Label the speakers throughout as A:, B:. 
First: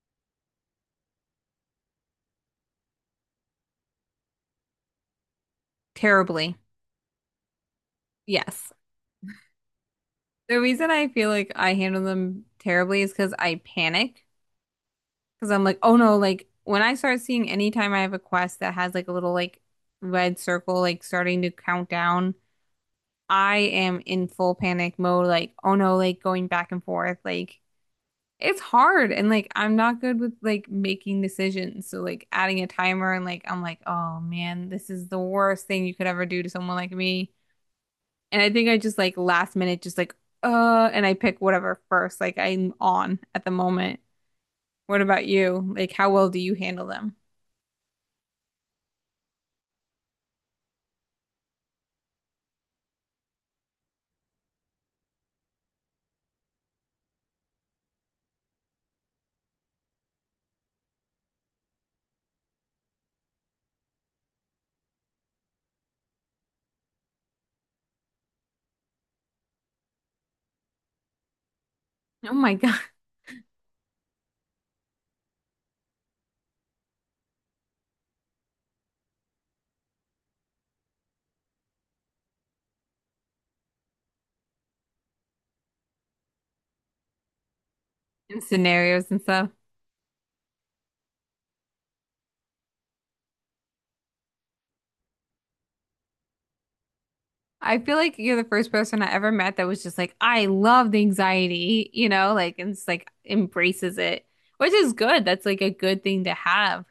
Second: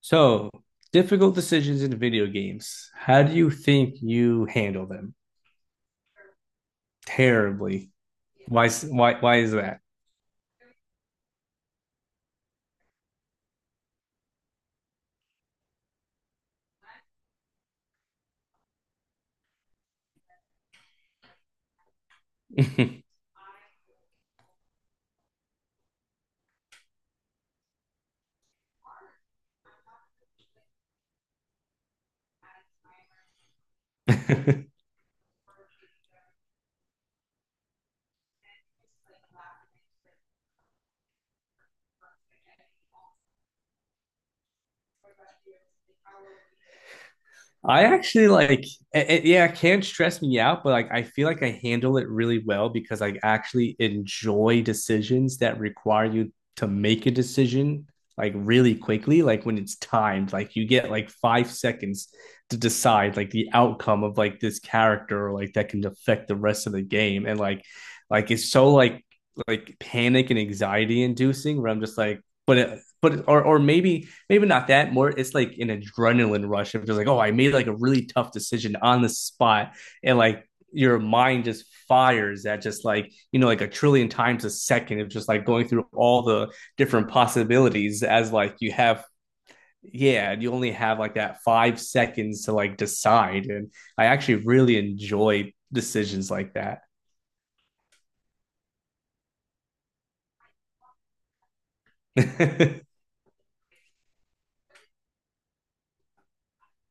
A: So, difficult decisions in video games. How do you think you handle them?
B: Terribly.
A: Terribly. Why?
B: Yes.
A: Why? Why is that?
B: The reason I feel like I handle them terribly is because I panic. Because I'm like, oh no, like when I start seeing anytime I have a quest that has like a little like red circle, like starting to count down, I am in full panic mode. Like, oh no, like going back and forth. Like, it's hard. And like, I'm not good with like making decisions. So like adding a timer and like, I'm like, oh man, this is the worst thing you could ever do to someone like me. And I think I just like last minute, just like, and I pick whatever first, like I'm on at the moment. What about you? Like, how well do you handle them?
A: I actually like it can stress me out, but like I feel like I handle it really well because I actually enjoy decisions that require you to make a decision like really quickly, like when it's timed, like you get like 5 seconds to decide like the outcome of like this character or like that can affect the rest of the game. And like it's so like panic and anxiety inducing where I'm just like,
B: Oh my
A: but
B: God.
A: it but or maybe maybe not that, more it's like an adrenaline rush of just like, oh, I made like a really tough decision on the spot, and like your mind just fires at just like, you know, like a trillion times a second of just like going through all the different possibilities as
B: In
A: like you have.
B: scenarios and stuff.
A: Yeah, you only have like that 5 seconds to like decide, and I actually really enjoy decisions like that.
B: I feel like you're the first person I ever met that was just like, I love the anxiety, you know, like, and just like embraces it, which is good. That's like a good thing to have.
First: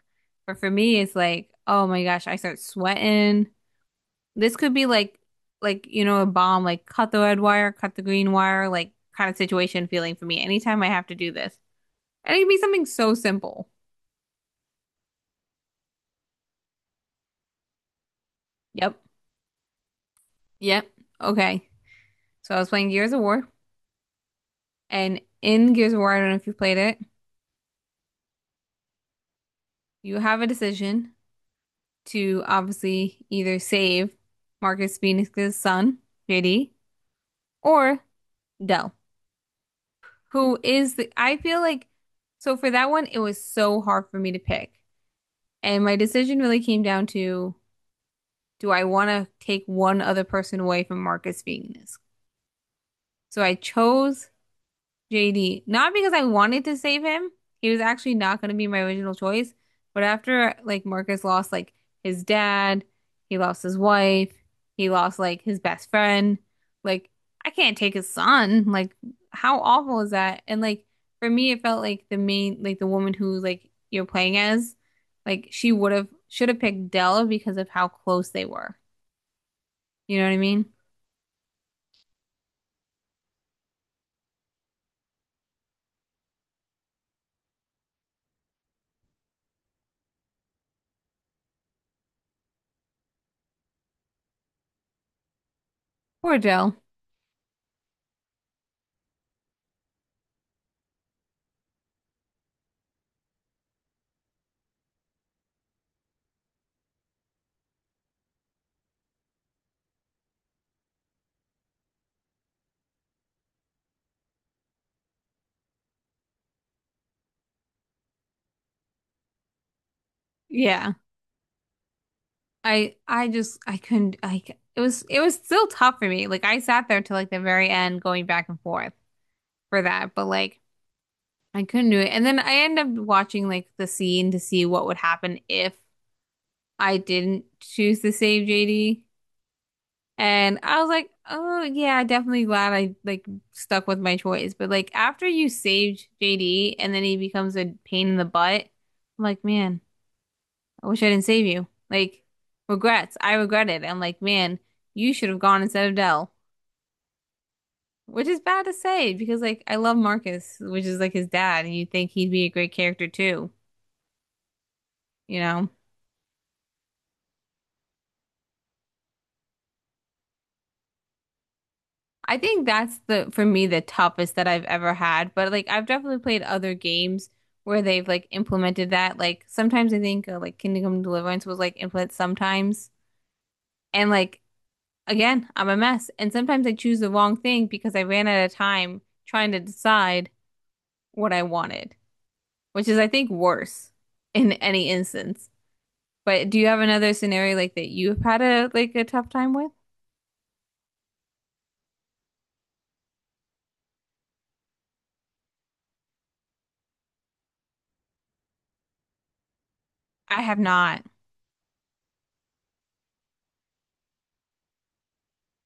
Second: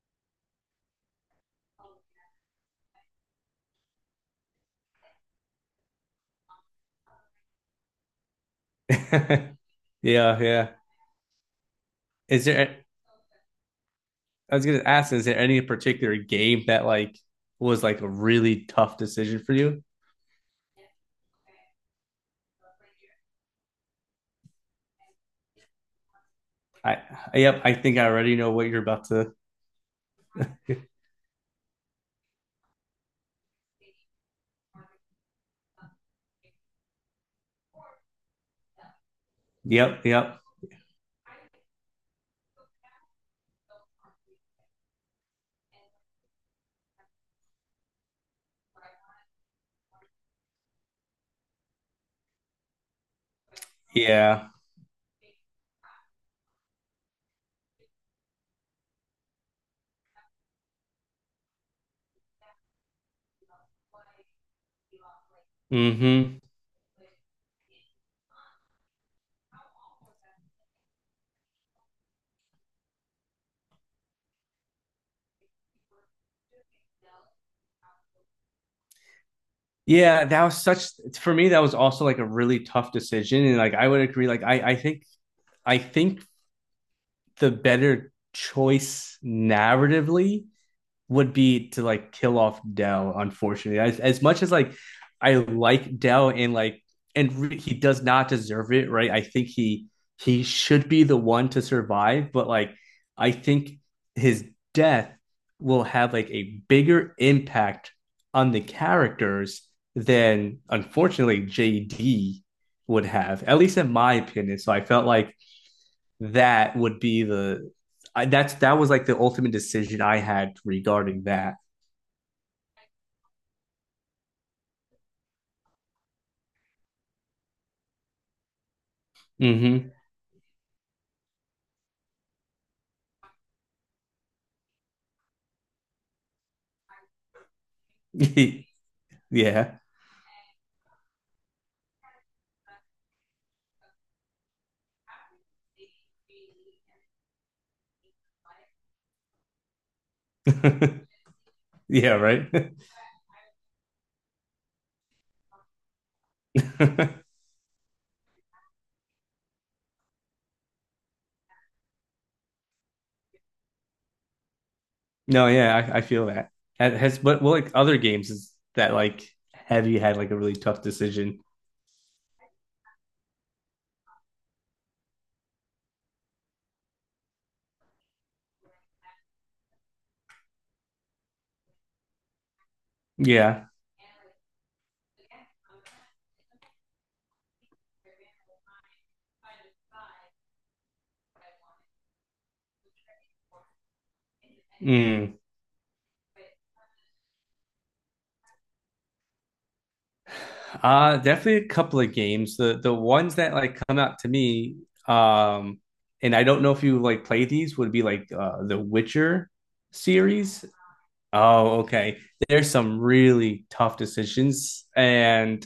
B: But for me, it's like, oh my gosh, I start sweating. This could be like you know a bomb like cut the red wire, cut the green wire, like kind of situation feeling for
A: Yeah,
B: me
A: yeah,
B: anytime I have to do this. And it
A: is
B: could be something
A: there—
B: so simple.
A: I was gonna ask, is there any particular game that like was like a really
B: Yep.
A: tough decision for you?
B: Yep. Okay. So I was playing Gears of War and in Gears of War, I don't know if you played it,
A: I Yep, I think I already know what you're about to.
B: you have a decision to obviously either save Marcus Phoenix's son, JD, or Dell,
A: Yep, yep,
B: who is the I feel like so for that one it was so hard for me to pick. And my decision really came down to do I want to take one other person away from Marcus Venus? So I chose
A: yeah,
B: JD, not because I wanted to save him. He was actually not going to be my original choice. But after like Marcus lost like his dad, he lost his wife, he lost like his best friend.
A: mm-hmm.
B: Like I can't take his son. Like how awful is that? And like for me, it felt like the main like the woman who like you're playing as, like she would have should have picked Dell because of how close they were. You know
A: Yeah,
B: what I
A: that was
B: mean?
A: such for me. That was also like a really tough decision, and like I would agree. Like I think the better choice narratively would be to like kill off Dell. Unfortunately, as much as like I like Dell
B: Poor
A: and
B: Jill.
A: like and re- he does not deserve it, right? I think He should be the one to survive, but like I think his death will have like a bigger impact on the characters than, unfortunately, JD would have, at least in my opinion. So I felt like that would be the— I, that's that was like the ultimate decision I had
B: Yeah.
A: regarding that.
B: I just I couldn't it was still tough for me. Like I sat there till like the very end going back and forth for
A: Mm-hmm.
B: that, but like I couldn't do it. And then I ended up watching like the scene to see what would happen if I didn't choose to save JD.
A: Yeah.
B: And I was like, "Oh yeah, definitely glad I like stuck with my choice." But like after you saved JD and then he becomes a pain in the butt, I'm like, "Man, I wish I didn't save you.
A: Yeah,
B: Like,
A: right.
B: regrets. I regret it. I'm like, man, you should have gone instead of Dell." Which is bad to say because, like, I love Marcus, which is like his dad, and you'd think he'd be a great character too, you
A: No,
B: know?
A: yeah, I feel that. Ha- Has what like other games is that like have you had like a really tough decision?
B: I think that's the, for me, the toughest that I've ever had. But, like, I've definitely played other games where they've, like, implemented that. Like, sometimes I think, like, Kingdom Come Deliverance was, like, implemented sometimes.
A: Yeah.
B: And, like, again, I'm a mess. And sometimes I choose the wrong thing because I ran out of time trying to decide what I wanted, which is, I think, worse in any
A: Mm.
B: instance. But do you have another scenario like that you've had a like a tough time with?
A: Uh, definitely a couple of games. The ones that like come out to me, um, and I don't know if you like play these, would be like the Witcher
B: I have
A: series.
B: not.
A: Oh, okay. There's some really tough decisions, and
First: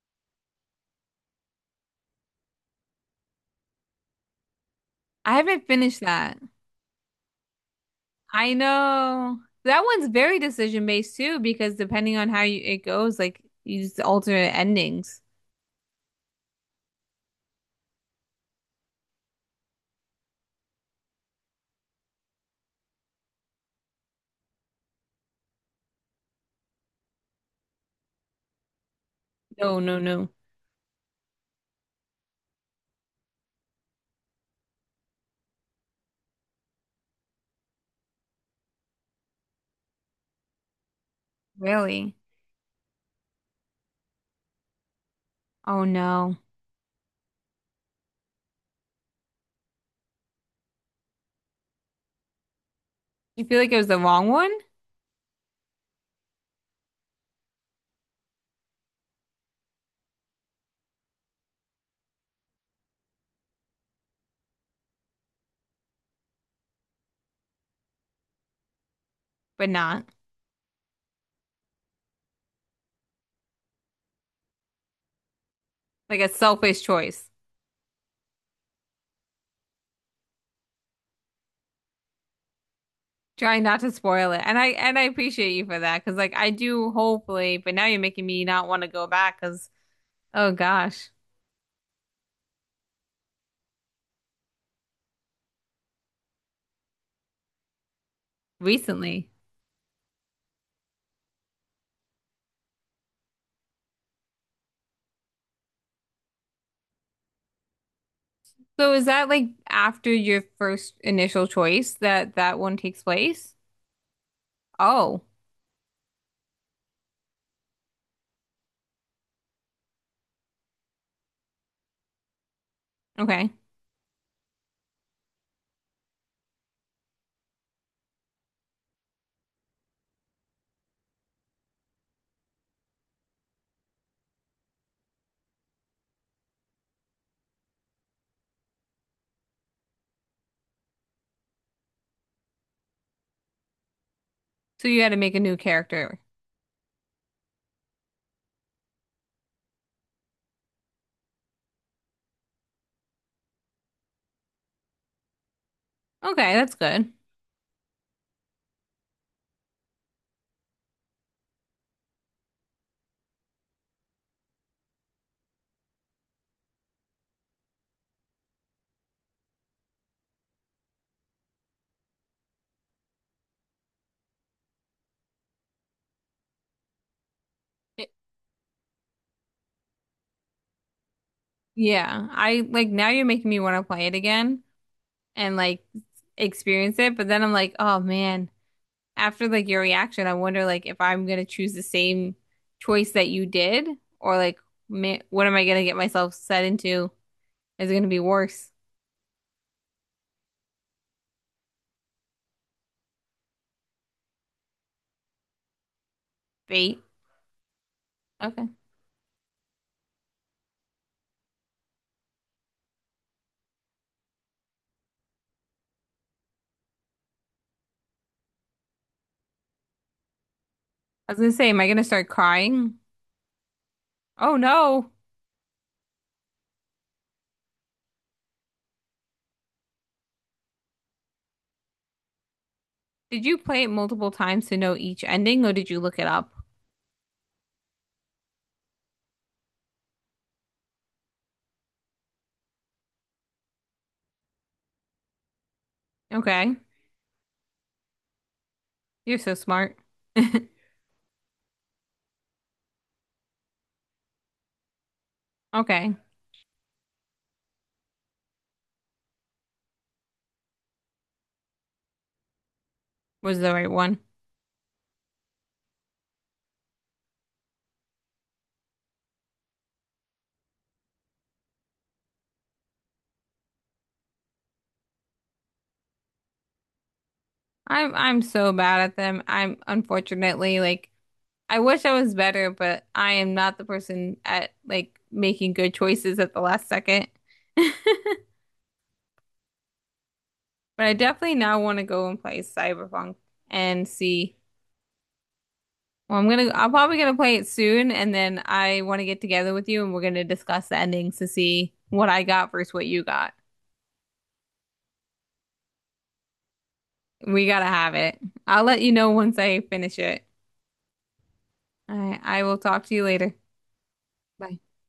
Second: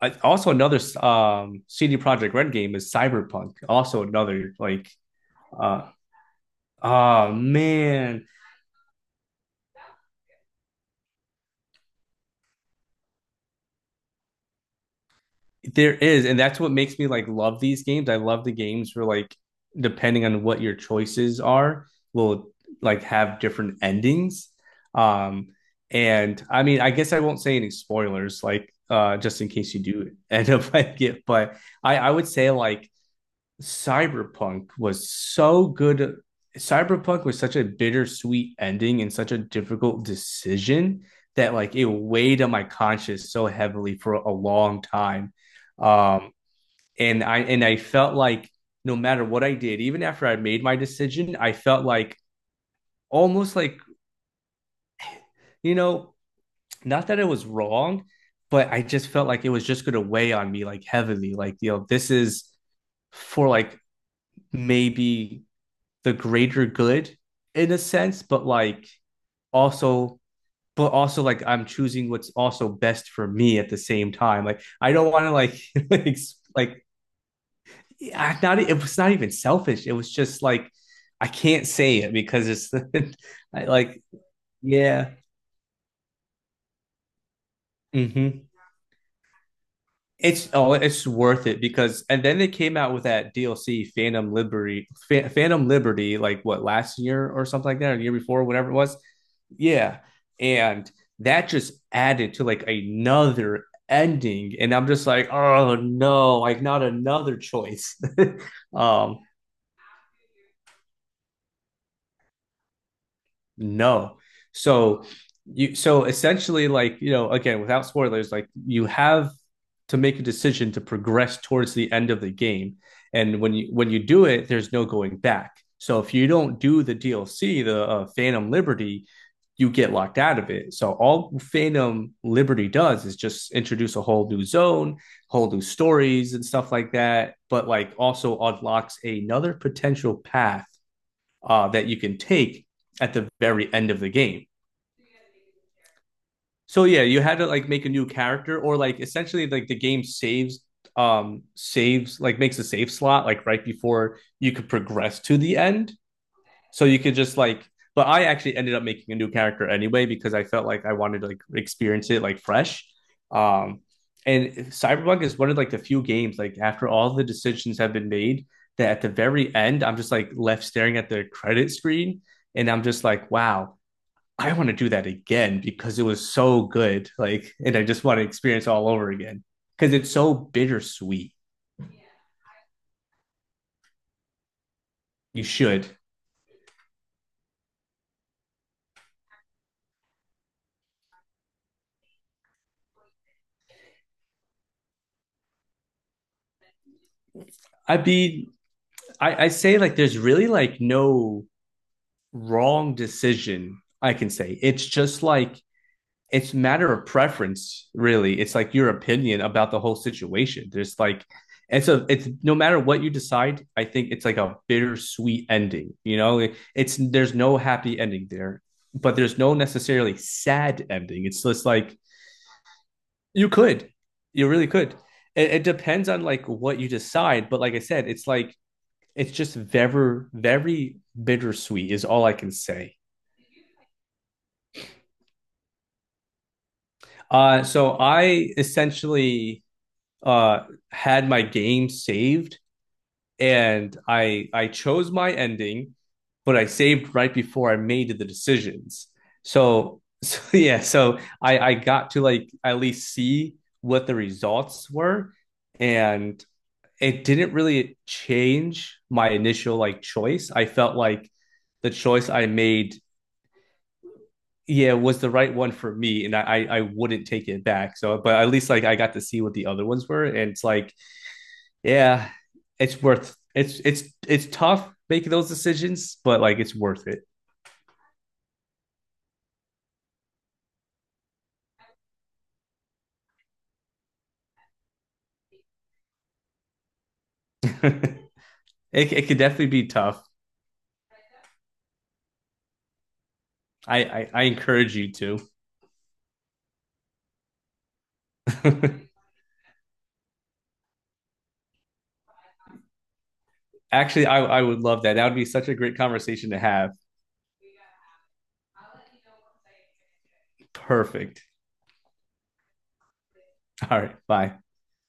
A: also another CD Projekt Red game is Cyberpunk. Also another like
B: I haven't
A: uh
B: finished that.
A: oh, man,
B: I know that one's very decision based too, because depending on how you, it goes, like you just alter endings.
A: there is, and that's what makes me like love these games. I love the games where like, depending on what your choices are, will like have different endings. Um and I mean, I guess I won't say any spoilers, like just in case
B: No,
A: you
B: no,
A: do
B: no.
A: end up like it, but I would say like Cyberpunk was so good. Cyberpunk was such a bittersweet ending and such a difficult decision that like it
B: Really?
A: weighed on my conscience so heavily for a long time.
B: Oh
A: Um,
B: no.
A: and I felt like, no matter what I did, even after I made my decision, I felt like
B: You
A: almost
B: feel like it
A: like,
B: was the wrong one,
A: you know, not that it was wrong, but I just felt like it was just going to weigh on me like heavily. Like, you know, this is for like maybe the greater good in a sense, but like
B: but not
A: also, but also like I'm choosing what's also best for me at the same time. Like I don't want to like like—
B: like a selfish
A: like
B: choice.
A: not e, it was not even selfish. It was just like I can't say it because it's
B: Try not to
A: like,
B: spoil it. And I
A: yeah.
B: appreciate you for that because like I do hopefully, but now you're making me
A: Mm-hmm.
B: not want to go back because
A: It's—
B: oh
A: oh, it's
B: gosh,
A: worth it because, and then they came out with that DLC Phantom Liberty, Fa- Phantom Liberty, like what, last year or something like that, or the year before, whatever it was.
B: recently.
A: Yeah, and that just added to like another ending, and I'm just like, oh no, like not another choice.
B: So is
A: Um,
B: that like after your first initial choice that that one takes place?
A: no. So
B: Oh,
A: you— so essentially, like, you know, again, without spoilers, like you have to make a decision to progress towards the end of the game. And
B: okay.
A: when you— when you do it, there's no going back. So if you don't do the DLC, the Phantom Liberty, you get locked out of it. So all Phantom Liberty does is just introduce a whole new zone, whole new stories and stuff like that, but like also unlocks another potential path, that you can take at the very end of the game.
B: So you had to make a new character.
A: So yeah, you had to like make a new character, or like essentially like the game saves, saves, like makes a save slot like right before you could progress to the end.
B: Okay, that's
A: So you
B: good.
A: could just like— but I actually ended up making a new character anyway because I felt like I wanted to like experience it like fresh. Um and Cyberpunk is one of like the few games like after all the decisions have been made, that at the very end I'm just like left staring at the credit screen, and I'm just like, wow, I want to do that again because it was so good. Like, and I just
B: It-
A: want to experience all over again because it's so bittersweet.
B: Yeah, I like now you're making me want to play it again
A: You
B: and like
A: should.
B: experience it, but then I'm like, oh man, after like your reaction, I wonder like if I'm gonna choose the same choice that you did, or like ma what am I gonna get myself set into? Is it
A: I'd
B: gonna be
A: be,
B: worse?
A: I say like there's really like no wrong decision, I can say. It's just like it's a matter
B: Fate.
A: of preference, really. It's
B: Okay.
A: like your opinion about the whole situation. There's like, and so it's— no matter what you decide, I think it's like a bittersweet ending. You know, it's— there's no happy ending there, but there's no necessarily sad ending.
B: I was
A: It's
B: gonna
A: just
B: say, am I
A: like—
B: gonna start crying?
A: you could, you
B: Oh
A: really could.
B: no!
A: It depends on like what you decide. But like I said, it's like it's just very, very bittersweet is all I can say.
B: Did you play it multiple times to know each ending, or did you look it up?
A: So I essentially uh, had my game saved, and I chose my ending, but I
B: Okay,
A: saved right before I made the decisions.
B: you're so smart.
A: So, so yeah, so I got to like at least see what the results were,
B: Okay,
A: and it didn't really change my initial like choice. I felt like the choice I made,
B: was the right one.
A: yeah, was the right one for me, and I wouldn't take it back. So, but at least like I got to see what the other ones were, and it's like, yeah, it's— it's tough making those decisions, but like it's worth it.
B: I'm so bad at them. I'm unfortunately like I wish I was better, but I am not the person at like making good choices at the last second.
A: It— it could definitely be tough.
B: But I definitely now want to go and play Cyberpunk and
A: I
B: see.
A: encourage you to.
B: Well, I'm gonna, I'm probably gonna play it soon, and then I want to get together with you and we're gonna discuss the endings to see what I got versus what you got.
A: Actually, I would love that. That would be such a great conversation to have.
B: We gotta have it. I'll let you know once I finish it.
A: Perfect.
B: I will talk to you later.
A: All right. Bye.
B: Bye.